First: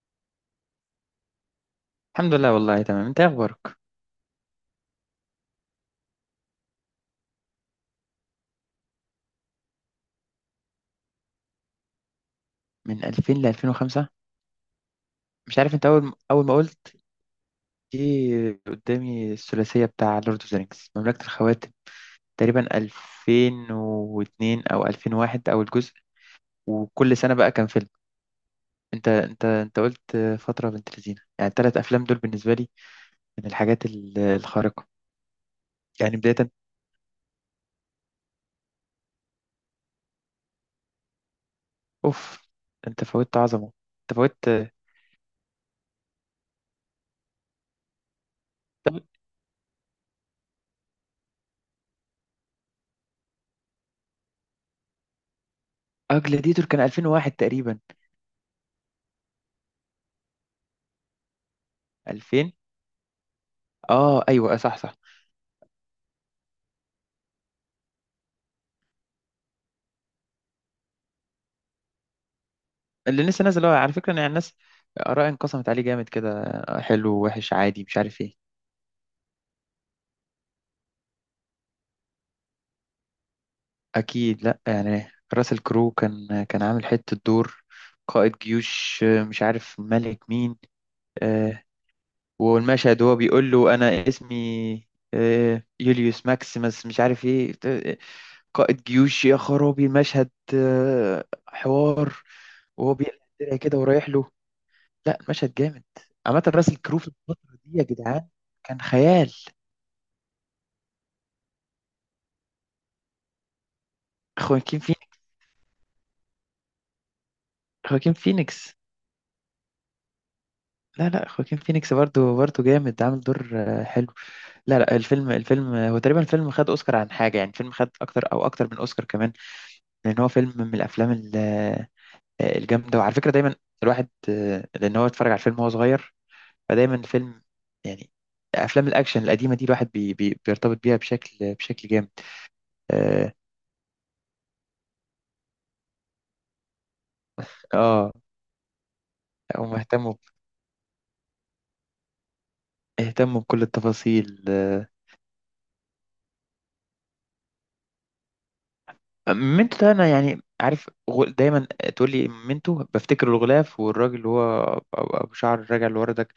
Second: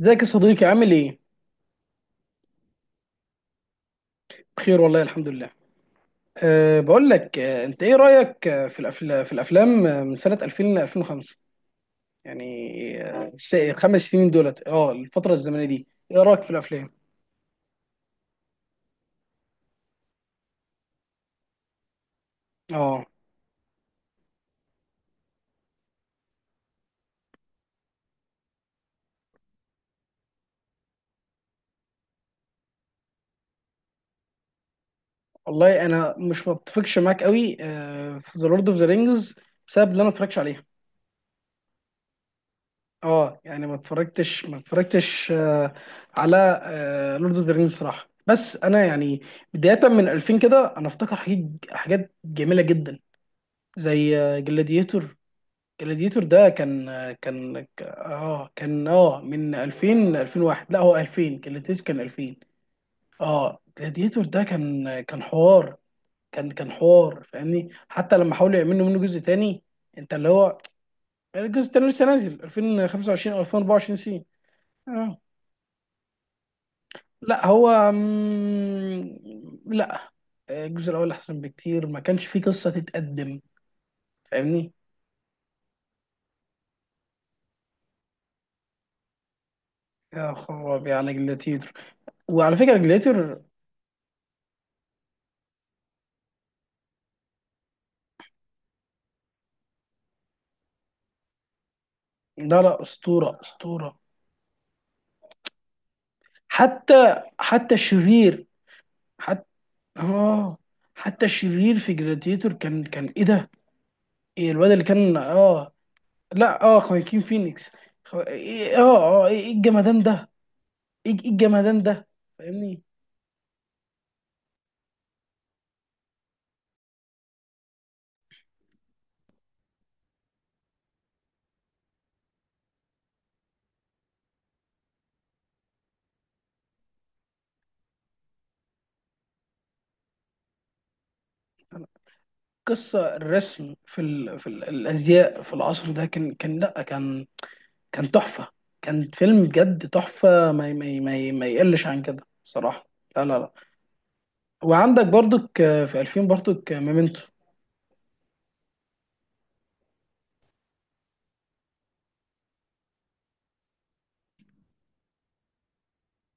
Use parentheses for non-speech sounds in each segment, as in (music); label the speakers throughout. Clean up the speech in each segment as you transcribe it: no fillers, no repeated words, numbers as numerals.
Speaker 1: ازيك يا صديقي، عامل ايه؟
Speaker 2: الحمد لله والله تمام. انت ايه اخبارك؟
Speaker 1: بخير والله، الحمد لله. بقول لك، انت ايه رأيك في الافلام من سنة 2000 ل 2005 يعني
Speaker 2: من 2000 ل
Speaker 1: الخمس
Speaker 2: 2005؟
Speaker 1: سنين دولت، الفترة
Speaker 2: مش
Speaker 1: الزمنية
Speaker 2: عارف. انت
Speaker 1: دي
Speaker 2: اول
Speaker 1: ايه رأيك
Speaker 2: اول
Speaker 1: في
Speaker 2: ما
Speaker 1: الافلام؟
Speaker 2: قلت جه قدامي الثلاثيه بتاع لورد اوف ذا رينجز، مملكه الخواتم، تقريبا
Speaker 1: اه
Speaker 2: 2002 او 2001 اول جزء. وكل سنه بقى كان فيلم. انت قلت فتره بنت لذينه. يعني الثلاث افلام دول بالنسبه لي من الحاجات الخارقه.
Speaker 1: والله انا
Speaker 2: يعني
Speaker 1: مش
Speaker 2: بدايه
Speaker 1: متفقش معاك قوي في ذا لورد اوف ذا رينجز بسبب ان انا ما اتفرجتش عليها.
Speaker 2: اوف، انت فوتت
Speaker 1: اه يعني
Speaker 2: عظمه.
Speaker 1: ما
Speaker 2: انت
Speaker 1: اتفرجتش
Speaker 2: فوتت.
Speaker 1: ما اتفرجتش على لورد اوف ذا رينجز صراحة. بس انا
Speaker 2: طب.
Speaker 1: يعني بداية من 2000 كده، انا افتكر حاجات، جميلة جدا، زي جلاديتور.
Speaker 2: اه،
Speaker 1: جلاديتور ده
Speaker 2: جلاديتور كان
Speaker 1: كان
Speaker 2: 2001
Speaker 1: كان
Speaker 2: تقريبا.
Speaker 1: كان من 2000 ل 2001، لا هو 2000، جلاديتور كان 2000.
Speaker 2: 2000.
Speaker 1: اه
Speaker 2: اه،
Speaker 1: جلاديتور ده
Speaker 2: ايوه صح صح.
Speaker 1: كان حوار، فاهمني؟ حتى لما حاولوا يعملوا منه جزء تاني، انت اللي هو الجزء التاني لسه نازل
Speaker 2: اللي
Speaker 1: 2025 او
Speaker 2: لسه نازل هو على
Speaker 1: 2024
Speaker 2: فكرة،
Speaker 1: سين.
Speaker 2: يعني الناس
Speaker 1: اه
Speaker 2: آراء انقسمت عليه جامد كده، حلو
Speaker 1: لا
Speaker 2: وحش عادي
Speaker 1: هو
Speaker 2: مش عارف ايه.
Speaker 1: لا، الجزء الاول احسن بكتير، ما كانش فيه قصة تتقدم،
Speaker 2: أكيد لأ.
Speaker 1: فاهمني.
Speaker 2: يعني راسل كرو كان عامل حتة دور، قائد جيوش مش عارف ملك
Speaker 1: يا
Speaker 2: مين.
Speaker 1: خرابي على
Speaker 2: آه،
Speaker 1: جلاديتور! وعلى فكرة
Speaker 2: والمشهد هو
Speaker 1: جلاديتور،
Speaker 2: بيقول له: أنا اسمي يوليوس ماكسيمس مش عارف ايه، قائد جيوش. يا خرابي المشهد! حوار.
Speaker 1: لا، لا،
Speaker 2: وهو بيقلع
Speaker 1: اسطوره
Speaker 2: الدرع كده
Speaker 1: اسطوره.
Speaker 2: ورايح له. لأ، المشهد جامد. عامة راسل كرو في
Speaker 1: حتى
Speaker 2: الفترة
Speaker 1: حتى
Speaker 2: دي يا جدعان
Speaker 1: الشرير
Speaker 2: كان خيال.
Speaker 1: حتى اه حتى الشرير في جلاديتور كان ايه ده؟ إيه الواد
Speaker 2: خواكين
Speaker 1: اللي كان
Speaker 2: فينيكس.
Speaker 1: لا، خواكين فينيكس.
Speaker 2: خواكين فينيكس.
Speaker 1: إيه الجمدان ده؟
Speaker 2: لا لا،
Speaker 1: إيه
Speaker 2: خواكين
Speaker 1: الجمدان
Speaker 2: فينيكس
Speaker 1: ده،
Speaker 2: برضو. برضو
Speaker 1: فاهمني.
Speaker 2: جامد عامل دور، حلو. لا لا، الفيلم هو تقريبا الفيلم خد اوسكار عن حاجه، يعني الفيلم خد اكتر او اكتر من اوسكار كمان. لان هو فيلم من الافلام الجامده. وعلى فكره دايما الواحد، لان هو اتفرج على الفيلم وهو صغير، فدايما الفيلم، يعني افلام الاكشن القديمه دي الواحد بي بي بيرتبط بيها
Speaker 1: أنا-
Speaker 2: بشكل جامد.
Speaker 1: قصه
Speaker 2: اه
Speaker 1: الرسم في ال... الازياء في العصر ده، كان لا، كان
Speaker 2: آه،
Speaker 1: تحفه. كان فيلم
Speaker 2: هم
Speaker 1: بجد
Speaker 2: اهتموا
Speaker 1: تحفه، ما يقلش عن كده صراحه. لا، لا،
Speaker 2: اهتموا
Speaker 1: لا.
Speaker 2: بكل التفاصيل.
Speaker 1: وعندك برضك في 2000 برضك ميمنتو.
Speaker 2: مينتو ده انا يعني عارف، دايما تقول لي مينتو بفتكر الغلاف والراجل اللي هو أبو شعر راجع لورا ده.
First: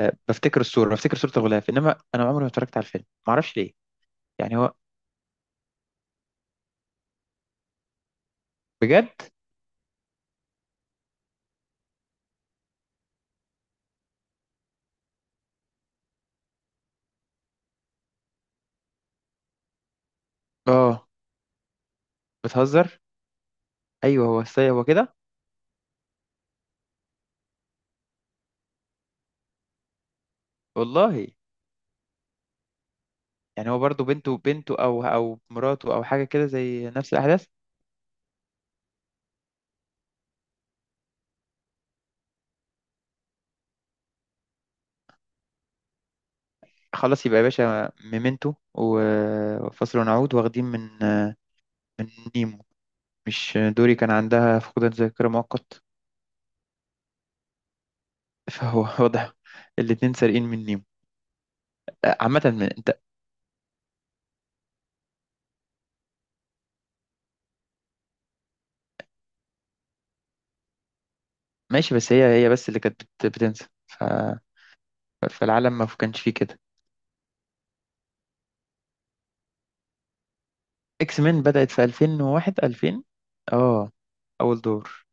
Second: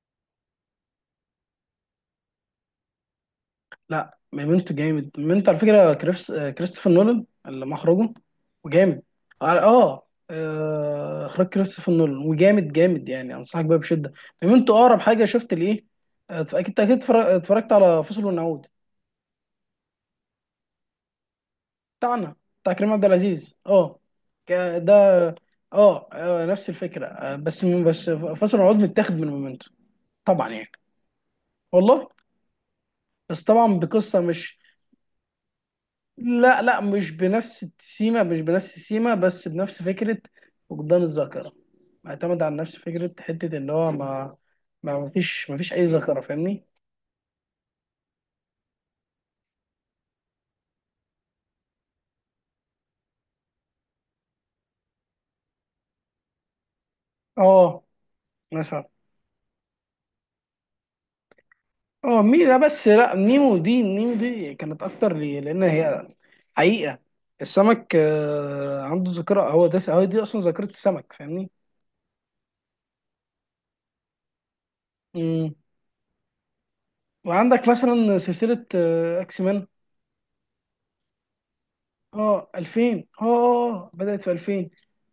Speaker 2: بفتكر الصورة، بفتكر صورة الغلاف، إنما أنا عمري ما اتفرجت على الفيلم، معرفش ليه.
Speaker 1: لا،
Speaker 2: يعني
Speaker 1: ميمنتو
Speaker 2: هو
Speaker 1: جامد، ميمنتو على فكره كريستوفر نولان اللي مخرجه، وجامد.
Speaker 2: بجد.
Speaker 1: اخراج كريستوفر نولان، وجامد جامد يعني، انصحك بيها بشده. ميمنتو اقرب حاجه شفت لايه اكيد اكيد اتفرجت على فصل ونعود
Speaker 2: آه.
Speaker 1: بتاعنا، بتاع كريم
Speaker 2: بتهزر.
Speaker 1: عبد العزيز
Speaker 2: أيوه، هو
Speaker 1: ك-
Speaker 2: السيد هو كده.
Speaker 1: ده نفس الفكره بس فصل ونعود متاخد من ميمنتو طبعا يعني.
Speaker 2: والله.
Speaker 1: والله، بس
Speaker 2: يعني
Speaker 1: طبعا
Speaker 2: هو برضو
Speaker 1: بقصه مش،
Speaker 2: بنته أو مراته أو حاجة كده،
Speaker 1: لا، لا،
Speaker 2: زي نفس الأحداث.
Speaker 1: مش بنفس السيما، بس بنفس فكرة فقدان الذاكرة، معتمد على نفس فكرة حتة إن هو ما ما فيش أي ذاكرة، فاهمني؟
Speaker 2: خلاص، يبقى يا باشا ميمنتو وفصل ونعود واخدين من، من نيمو. مش دوري كان عندها فقدان ذاكرة مؤقت؟
Speaker 1: اه
Speaker 2: فهو
Speaker 1: مثلا،
Speaker 2: (laughs) واضح الاتنين سارقين مني.
Speaker 1: اه
Speaker 2: عامة
Speaker 1: مينا، بس
Speaker 2: انت
Speaker 1: لا، نيمو دي كانت أكتر لي، لأن هي حقيقة السمك عنده ذاكرة، هو ده، هو دي أصلا ذاكرة السمك، فاهمني؟
Speaker 2: ماشي. بس هي بس اللي كانت بتنسى. ف...
Speaker 1: مم.
Speaker 2: فالعالم ما كانش فيه كده.
Speaker 1: وعندك مثلا سلسلة أكس مان.
Speaker 2: اكس مين بدأت في
Speaker 1: اه
Speaker 2: 2001، 2000.
Speaker 1: 2000،
Speaker 2: اه،
Speaker 1: بدأت في
Speaker 2: اول
Speaker 1: 2000.
Speaker 2: دور.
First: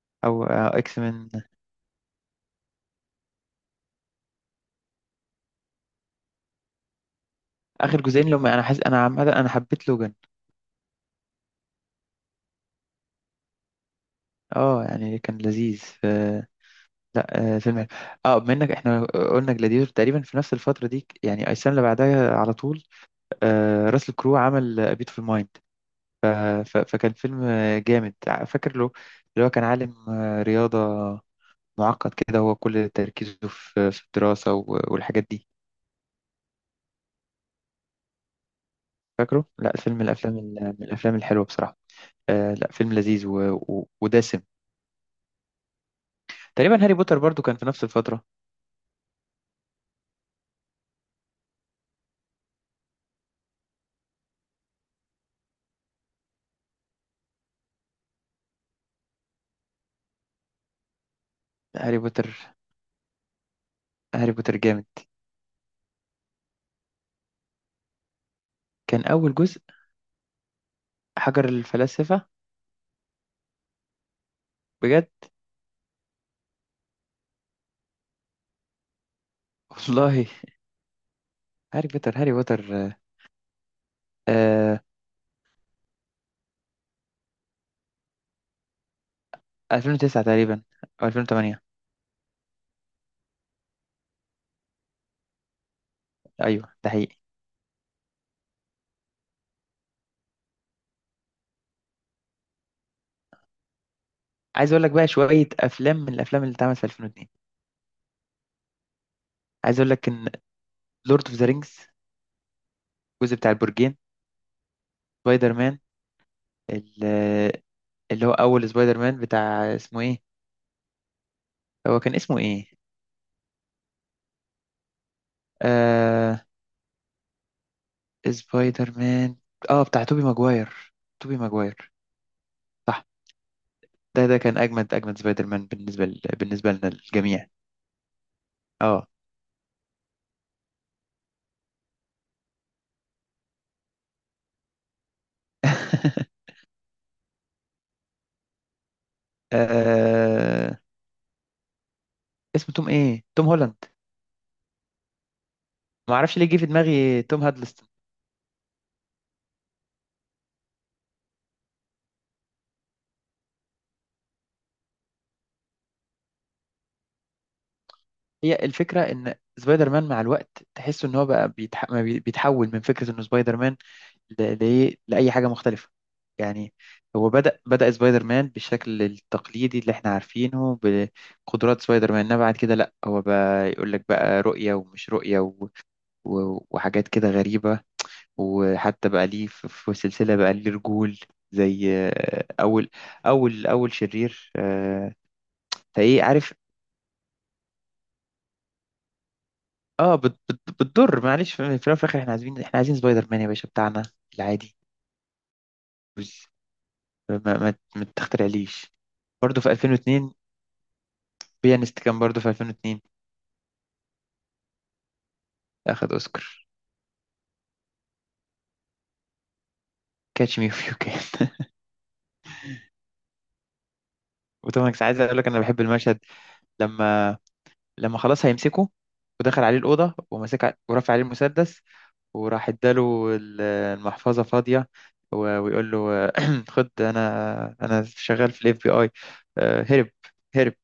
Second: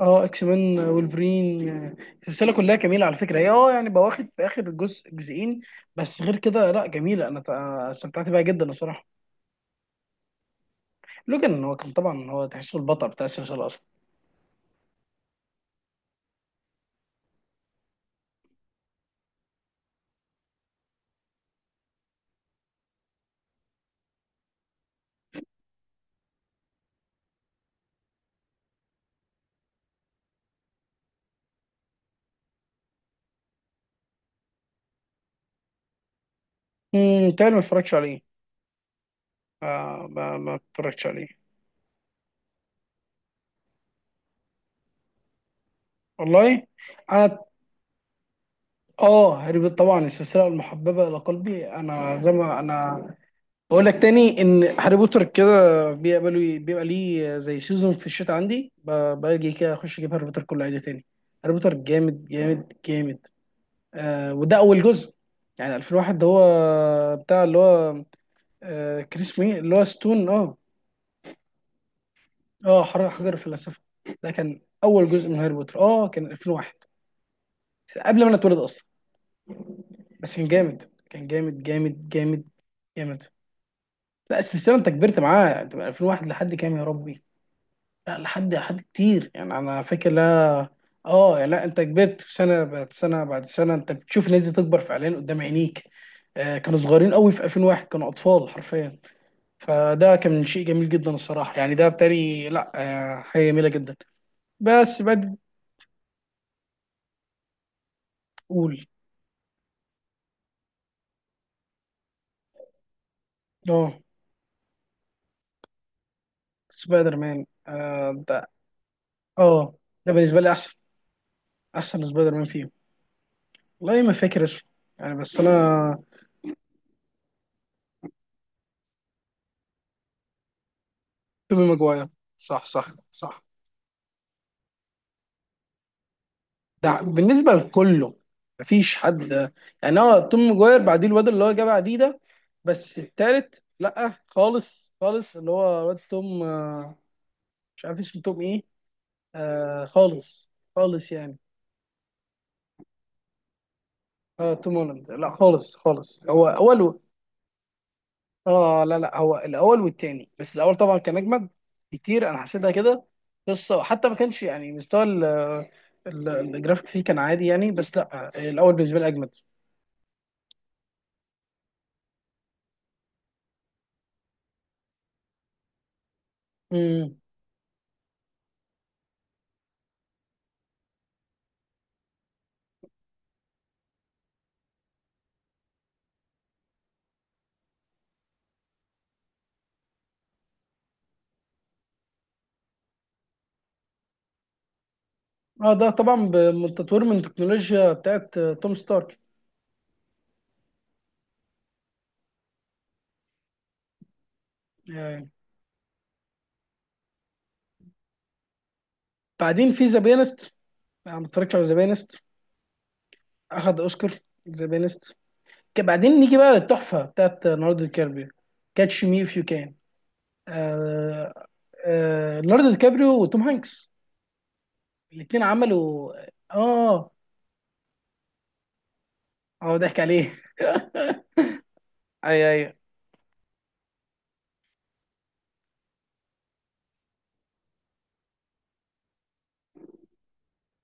Speaker 1: اه اكس
Speaker 2: او
Speaker 1: مان،
Speaker 2: اكس مين.
Speaker 1: وولفرين السلسله كلها جميله على فكره. هي يعني بواخد في اخر جزء، جزئين، بس غير كده، لا جميله، انا
Speaker 2: اخر
Speaker 1: استمتعت
Speaker 2: جزئين،
Speaker 1: بيها
Speaker 2: لما انا
Speaker 1: جدا
Speaker 2: حاسس، انا
Speaker 1: الصراحه.
Speaker 2: عامة انا حبيت لوجان.
Speaker 1: لوجان هو كان طبعا، هو تحسه البطل بتاع السلسله اصلا.
Speaker 2: اه يعني كان لذيذ. ف... لا، فيلم حلو. اه، بما انك احنا قلنا جلاديتور تقريبا في نفس الفترة دي، يعني السنة اللي بعدها على طول، راسل كرو عمل بيت في الماين. ف... ف... فكان فيلم جامد، فاكر له، اللي هو كان عالم رياضة معقد كده، هو كل تركيزه في الدراسة والحاجات دي.
Speaker 1: تاني ما اتفرجتش عليه،
Speaker 2: فاكره؟ لا، فيلم من الأفلام،
Speaker 1: ما
Speaker 2: من
Speaker 1: اتفرجتش
Speaker 2: الأفلام
Speaker 1: عليه
Speaker 2: الحلوة بصراحة. آه، لا فيلم لذيذ و... و... ودسم.
Speaker 1: والله.
Speaker 2: تقريبا هاري بوتر برضو
Speaker 1: انا
Speaker 2: كان في نفس الفترة.
Speaker 1: اه هاري بوتر، طبعا السلسله المحببه الى قلبي، انا زي ما انا بقول لك تاني، ان هاري بوتر كده بيبقى لي، بيبقى ليه زي سيزون في الشتاء عندي، باجي كده اخش اجيب هاري بوتر كله عادي تاني. هاري بوتر
Speaker 2: هاري
Speaker 1: جامد
Speaker 2: بوتر.
Speaker 1: جامد جامد.
Speaker 2: هاري بوتر
Speaker 1: وده اول
Speaker 2: جامد.
Speaker 1: جزء، يعني 2001 ده هو بتاع اللي هو،
Speaker 2: كان
Speaker 1: كان
Speaker 2: أول
Speaker 1: اسمه ايه،
Speaker 2: جزء
Speaker 1: اللي هو ستون
Speaker 2: حجر الفلاسفة.
Speaker 1: حجر الفلسفه، ده كان اول
Speaker 2: بجد.
Speaker 1: جزء من هاري بوتر، كان 2001، قبل ما انا اتولد اصلا.
Speaker 2: والله.
Speaker 1: بس كان جامد، كان جامد
Speaker 2: (laughs) هاري
Speaker 1: جامد
Speaker 2: بوتر، هاري
Speaker 1: جامد
Speaker 2: بوتر. آه.
Speaker 1: جامد. لا السلسله
Speaker 2: آه،
Speaker 1: انت كبرت معاها، انت من 2001 لحد كام يا ربي، لا لحد كتير يعني، انا فاكر،
Speaker 2: 2009 تقريبا
Speaker 1: لا.
Speaker 2: أو
Speaker 1: اه يعني
Speaker 2: 2008.
Speaker 1: لا، انت كبرت سنه بعد سنه بعد سنه، انت بتشوف الناس دي تكبر فعليا قدام عينيك.
Speaker 2: أيوه،
Speaker 1: كانوا
Speaker 2: ده
Speaker 1: صغيرين
Speaker 2: حقيقي.
Speaker 1: قوي في 2001، كانوا اطفال حرفيا، فده كان شيء جميل جدا الصراحه يعني، ده بتاري، لا. حاجه جميله جدا.
Speaker 2: عايز اقول لك
Speaker 1: بس
Speaker 2: بقى
Speaker 1: بعد،
Speaker 2: شويه افلام من الافلام اللي اتعملت في 2002.
Speaker 1: تقول،
Speaker 2: عايز اقول لك ان لورد اوف ذا رينجز، الجزء بتاع
Speaker 1: اه
Speaker 2: البرجين، سبايدر مان،
Speaker 1: سبايدر مان،
Speaker 2: ال- اللي هو
Speaker 1: ده،
Speaker 2: اول سبايدر مان
Speaker 1: اه
Speaker 2: بتاع اسمه
Speaker 1: ده
Speaker 2: ايه.
Speaker 1: بالنسبه لي احسن،
Speaker 2: هو
Speaker 1: احسن
Speaker 2: كان
Speaker 1: سبايدر
Speaker 2: اسمه
Speaker 1: مان
Speaker 2: ايه؟
Speaker 1: فيهم. والله ما فاكر اسمه، يعني بس انا.
Speaker 2: آه، سبايدر مان، اه بتاع توبي ماجواير. توبي
Speaker 1: توبي
Speaker 2: ماجواير.
Speaker 1: ماجواير، صح، صح،
Speaker 2: صح.
Speaker 1: صح.
Speaker 2: ده كان اجمد، اجمد سبايدر مان بالنسبه بالنسبه لنا
Speaker 1: ده
Speaker 2: الجميع.
Speaker 1: بالنسبه لكله، مفيش
Speaker 2: اه.
Speaker 1: حد يعني. هو توم ماجواير، بعديه الواد اللي هو جاب بعديه ده. بس التالت، لا خالص خالص، اللي هو واد توم
Speaker 2: (laughs)
Speaker 1: مش عارف اسمه توم ايه. خالص
Speaker 2: آه،
Speaker 1: خالص يعني.
Speaker 2: اسمه توم ايه؟ توم هولاند.
Speaker 1: اه توم هولاند، لا خالص
Speaker 2: ما
Speaker 1: خالص،
Speaker 2: اعرفش ليه
Speaker 1: هو
Speaker 2: جه في
Speaker 1: اول و...
Speaker 2: دماغي توم هادلست.
Speaker 1: اه لا، لا، هو الاول والتاني، بس الاول طبعا كان اجمد. كتير انا حسيتها كده قصه، وحتى ما كانش يعني مستوى الجرافيك فيه كان عادي يعني، بس لا
Speaker 2: هي
Speaker 1: الاول بالنسبه
Speaker 2: الفكرة
Speaker 1: لي
Speaker 2: إن سبايدر مان مع الوقت تحس إن هو بقى بيتح... ما بي- بيتحول من فكرة إنه سبايدر مان لأي حاجة مختلفة. يعني
Speaker 1: اجمد.
Speaker 2: هو بدأ سبايدر مان بالشكل التقليدي اللي إحنا عارفينه، بقدرات سبايدر مان. إنما بعد كده لأ، هو بقى يقول لك بقى رؤية ومش رؤية وحاجات كده غريبة. وحتى بقى ليه في سلسلة بقى ليه رجول زي، أول شرير،
Speaker 1: اه ده
Speaker 2: فإيه
Speaker 1: طبعا
Speaker 2: عارف.
Speaker 1: بالتطوير من التكنولوجيا بتاعت توم ستارك
Speaker 2: اه بت بت بتضر، معلش. في الأول وفي الاخر احنا عايزين سبايدر مان يا باشا بتاعنا العادي.
Speaker 1: يعني.
Speaker 2: بس ما تخترعليش. برضه في
Speaker 1: بعدين في ذا
Speaker 2: 2002
Speaker 1: بيانست، انا ما اتفرجتش على ذا
Speaker 2: بيانست
Speaker 1: بيانست،
Speaker 2: كان برضه في 2002.
Speaker 1: اخد اوسكار ذا بيانست.
Speaker 2: اخد
Speaker 1: بعدين نيجي بقى
Speaker 2: اوسكار.
Speaker 1: للتحفه بتاعت ليوناردو دي كابريو. كاتش مي اف يو كان.
Speaker 2: كاتش مي فيو كان. (laughs)
Speaker 1: ليوناردو دي كابريو وتوم هانكس،
Speaker 2: وطبعا كنت عايز اقول
Speaker 1: الاثنين
Speaker 2: لك انا بحب
Speaker 1: عملوا،
Speaker 2: المشهد،
Speaker 1: اه
Speaker 2: لما لما خلاص هيمسكه، ودخل
Speaker 1: اه
Speaker 2: عليه
Speaker 1: ضحك
Speaker 2: الاوضه
Speaker 1: عليه.
Speaker 2: ومسك، ورفع عليه المسدس،
Speaker 1: (laughs) اي،
Speaker 2: وراح
Speaker 1: اي،
Speaker 2: اداله المحفظه فاضيه، ويقول له: (clears throat) خد، انا، انا شغال في الاف بي اي. هرب، هرب،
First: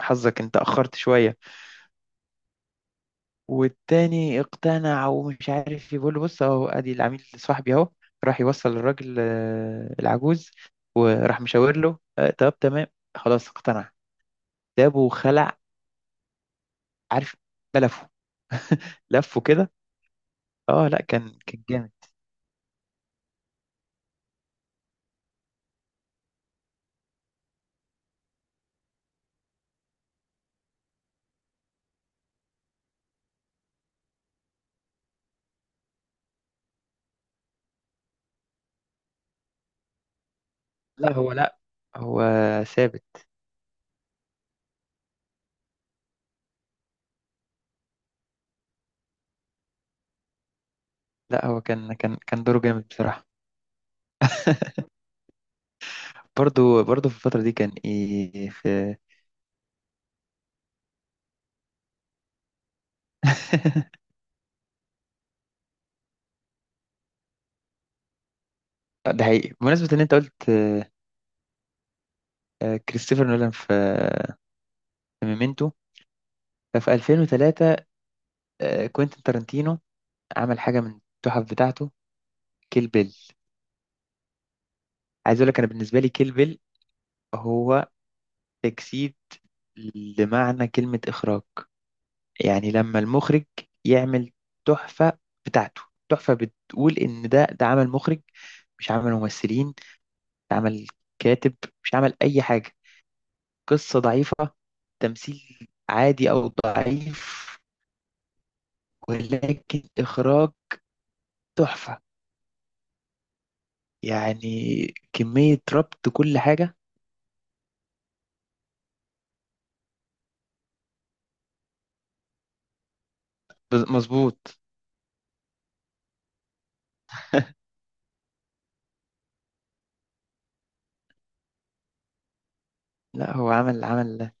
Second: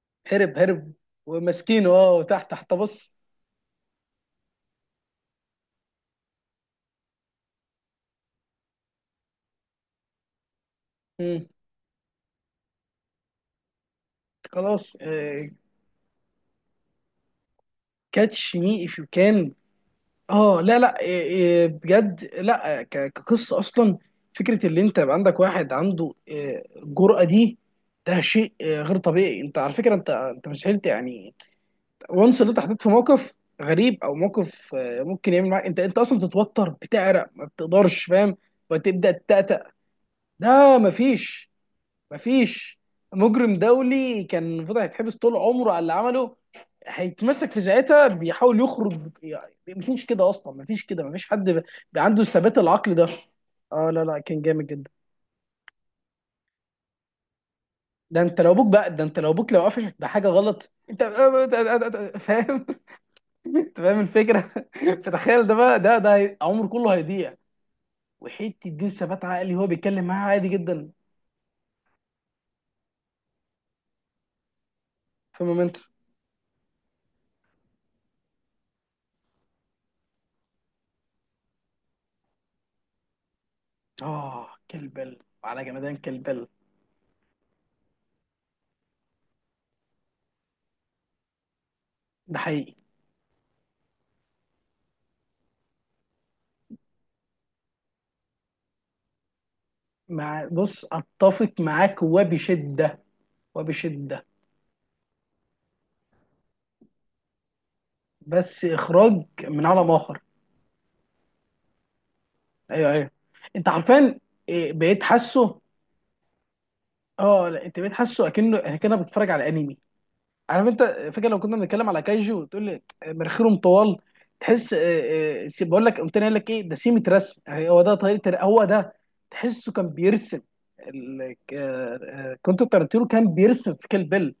Speaker 2: حظك انت
Speaker 1: هرب، هرب،
Speaker 2: اخرت شويه.
Speaker 1: وماسكينه تحت تحت، بص.
Speaker 2: والتاني اقتنع ومش عارف، يقول له: بص اهو، ادي العميل صاحبي اهو. راح يوصل للراجل، العجوز، وراح
Speaker 1: مم.
Speaker 2: مشاور له، طب تمام. خلاص اقتنع.
Speaker 1: خلاص.
Speaker 2: جابه وخلع، عارف، لفه،
Speaker 1: كاتش مي اف يو
Speaker 2: لفه
Speaker 1: كان.
Speaker 2: كده.
Speaker 1: اه لا،
Speaker 2: اه،
Speaker 1: لا،
Speaker 2: لا
Speaker 1: إيه،
Speaker 2: كان
Speaker 1: إيه
Speaker 2: جامد.
Speaker 1: بجد، لا كقصه اصلا. فكره اللي انت يبقى عندك واحد، عنده الجرأه دي، ده شيء غير طبيعي، انت على فكره انت مستحيل يعني، وانس اللي انت حطيت في موقف غريب، او موقف ممكن يعمل معاك، انت اصلا بتتوتر، بتعرق، ما بتقدرش، فاهم؟ وتبدا تتأتأ، ده
Speaker 2: لا هو،
Speaker 1: مفيش.
Speaker 2: لا هو
Speaker 1: مفيش
Speaker 2: ثابت.
Speaker 1: مجرم دولي كان المفروض هيتحبس طول عمره على اللي عمله، هيتمسك في ساعتها بيحاول يخرج يعني، مفيش كده اصلا، مفيش كده، مفيش
Speaker 2: لا
Speaker 1: حد
Speaker 2: هو كان كان
Speaker 1: عنده
Speaker 2: كان
Speaker 1: الثبات
Speaker 2: دوره جامد
Speaker 1: العقلي ده.
Speaker 2: بصراحة.
Speaker 1: اه لا، لا، كان جامد جدا.
Speaker 2: (laughs) برضو برضو في الفترة دي كان ايه في.
Speaker 1: ده انت لو ابوك لو قفشك بحاجه غلط، انت (laughs) فاهم؟ انت فاهم
Speaker 2: (laughs)
Speaker 1: الفكره، (laughs) فتخيل ده بقى، عمره كله هيضيع، وحته دي
Speaker 2: ده
Speaker 1: ثبات
Speaker 2: حقيقي.
Speaker 1: عقلي، هو
Speaker 2: بمناسبة ان
Speaker 1: بيتكلم
Speaker 2: انت
Speaker 1: معاه عادي
Speaker 2: قلت،
Speaker 1: جدا.
Speaker 2: كريستوفر نولان في، في
Speaker 1: في
Speaker 2: ميمنتو،
Speaker 1: مومنتو.
Speaker 2: ففي 2003 كوينتين تارانتينو عمل حاجة من التحف بتاعته: كيل بيل.
Speaker 1: اه كلبل.
Speaker 2: عايز أقول لك
Speaker 1: وعلى
Speaker 2: أنا
Speaker 1: جمدان
Speaker 2: بالنسبة لي كيل
Speaker 1: كلبل.
Speaker 2: بيل هو تجسيد لمعنى كلمة إخراج.
Speaker 1: ده
Speaker 2: يعني
Speaker 1: حقيقي،
Speaker 2: لما المخرج يعمل تحفة بتاعته، تحفة بتقول إن ده عمل مخرج، مش عمل ممثلين.
Speaker 1: مع
Speaker 2: ده
Speaker 1: بص،
Speaker 2: عمل
Speaker 1: اتفق
Speaker 2: كاتب، مش
Speaker 1: معاك
Speaker 2: عمل أي حاجة.
Speaker 1: وبشده،
Speaker 2: قصة
Speaker 1: وبشده.
Speaker 2: ضعيفة، تمثيل عادي أو ضعيف،
Speaker 1: بس اخراج من
Speaker 2: ولكن
Speaker 1: عالم اخر.
Speaker 2: إخراج تحفة.
Speaker 1: ايوه، ايوه، انت عارفان.
Speaker 2: يعني
Speaker 1: بقيت حاسه،
Speaker 2: كمية ربط كل حاجة.
Speaker 1: اه لا انت بقيت حاسه اكنه، بتتفرج على انمي، عارف انت؟ فاكر لو كنا بنتكلم على كايجو، وتقول لي مناخيرهم طوال؟
Speaker 2: مظبوط.
Speaker 1: تحس بقول لك، قمت أنا قايل لك ايه؟ ده سيمة رسم، يعني هو ده طريقه، هو ده. تحسه كان بيرسم ال- ك- آه، كنت ترتيرو، كان
Speaker 2: لا هو
Speaker 1: بيرسم في كيل بيل.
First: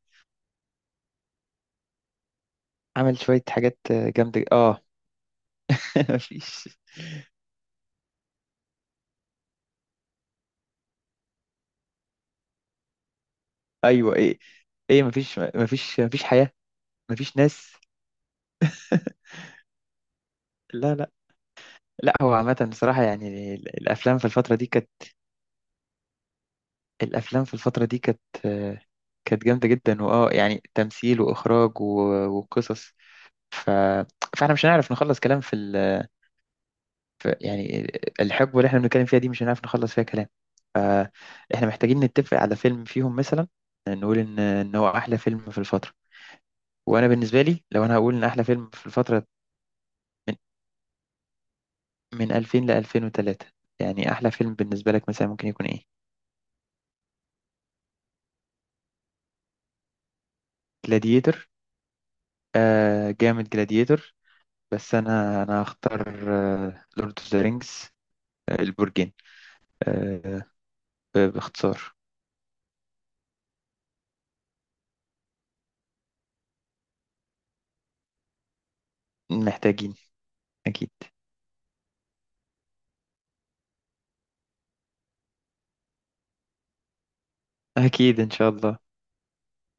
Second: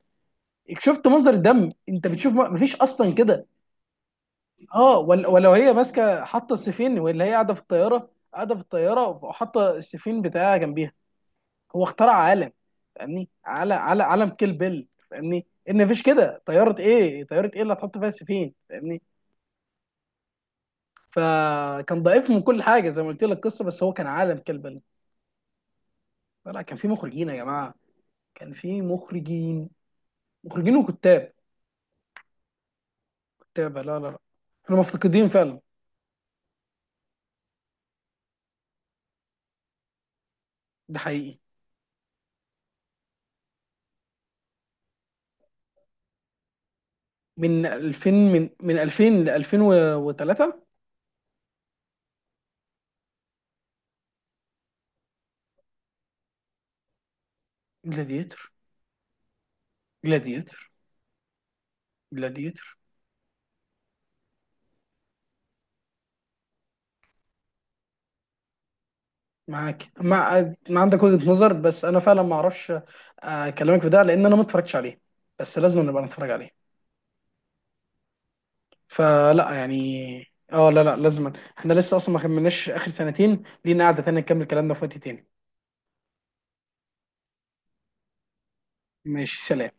Speaker 1: شفت منظر دم انت بتشوف؟ ما فيش اصلا
Speaker 2: عمل شوية
Speaker 1: كده.
Speaker 2: حاجات جامدة. اه.
Speaker 1: اه ولا، ولو هي
Speaker 2: (laughs)
Speaker 1: ماسكه حاطه
Speaker 2: مفيش.
Speaker 1: السفين، ولا هي قاعده في الطياره وحاطه السفين بتاعها جنبيها. هو اخترع عالم، فاهمني؟ على
Speaker 2: ايوه
Speaker 1: عالم
Speaker 2: ايه
Speaker 1: كيل بيل،
Speaker 2: ايه.
Speaker 1: فاهمني ان مفيش
Speaker 2: مفيش
Speaker 1: كده،
Speaker 2: حياة.
Speaker 1: طياره ايه؟
Speaker 2: مفيش
Speaker 1: طياره ايه اللي
Speaker 2: ناس.
Speaker 1: هتحط فيها السفين، فاهمني؟
Speaker 2: (laughs) لا لا.
Speaker 1: فكان
Speaker 2: لا
Speaker 1: ضعيف
Speaker 2: هو
Speaker 1: من كل
Speaker 2: عامة
Speaker 1: حاجه زي
Speaker 2: بصراحة،
Speaker 1: ما قلت لك،
Speaker 2: يعني
Speaker 1: القصه، بس هو كان
Speaker 2: الأفلام في
Speaker 1: عالم
Speaker 2: الفترة
Speaker 1: كيل
Speaker 2: دي
Speaker 1: بيل.
Speaker 2: كانت،
Speaker 1: لا، كان في مخرجين يا
Speaker 2: الأفلام في
Speaker 1: جماعه،
Speaker 2: الفترة دي كانت،
Speaker 1: كان في
Speaker 2: كانت جامدة
Speaker 1: مخرجين،
Speaker 2: جدا. واه يعني
Speaker 1: مخرجين
Speaker 2: تمثيل
Speaker 1: وكتاب،
Speaker 2: وإخراج وقصص. ف...
Speaker 1: كتابه، لا، لا، لا.
Speaker 2: فاحنا مش
Speaker 1: احنا
Speaker 2: هنعرف نخلص
Speaker 1: مفتقدين
Speaker 2: كلام
Speaker 1: فعلا،
Speaker 2: ف يعني الحقبة اللي احنا بنتكلم فيها دي مش هنعرف نخلص فيها كلام.
Speaker 1: ده حقيقي.
Speaker 2: فاحنا محتاجين نتفق على فيلم فيهم مثلا، نقول ان هو احلى فيلم في الفترة. وانا بالنسبة لي،
Speaker 1: من
Speaker 2: لو انا
Speaker 1: 2000،
Speaker 2: هقول ان احلى
Speaker 1: من
Speaker 2: فيلم
Speaker 1: من
Speaker 2: في
Speaker 1: 2000
Speaker 2: الفترة
Speaker 1: ل
Speaker 2: من
Speaker 1: 2003.
Speaker 2: 2000 ل 2003، يعني احلى فيلم بالنسبة لك مثلا ممكن يكون ايه؟
Speaker 1: جلاديتور، جلاديتر،
Speaker 2: جلاديتور.
Speaker 1: جلاديتر.
Speaker 2: آه جامد جلاديتور. بس انا، هختار لورد اوف ذا رينجز، البرجين.
Speaker 1: معاك مع
Speaker 2: آه،
Speaker 1: ما عندك وجهة نظر، بس
Speaker 2: باختصار،
Speaker 1: انا فعلا ما اعرفش اكلمك في ده لان انا ما اتفرجتش عليه، بس لازم نبقى نتفرج عليه. فلا
Speaker 2: محتاجين.
Speaker 1: يعني، لا،
Speaker 2: اكيد.
Speaker 1: لا لازم. احنا لسه اصلا ما كملناش اخر سنتين، لينا قعدة تانية نكمل كلامنا في وقت تاني.
Speaker 2: اكيد ان شاء الله.
Speaker 1: ماشي، سلام.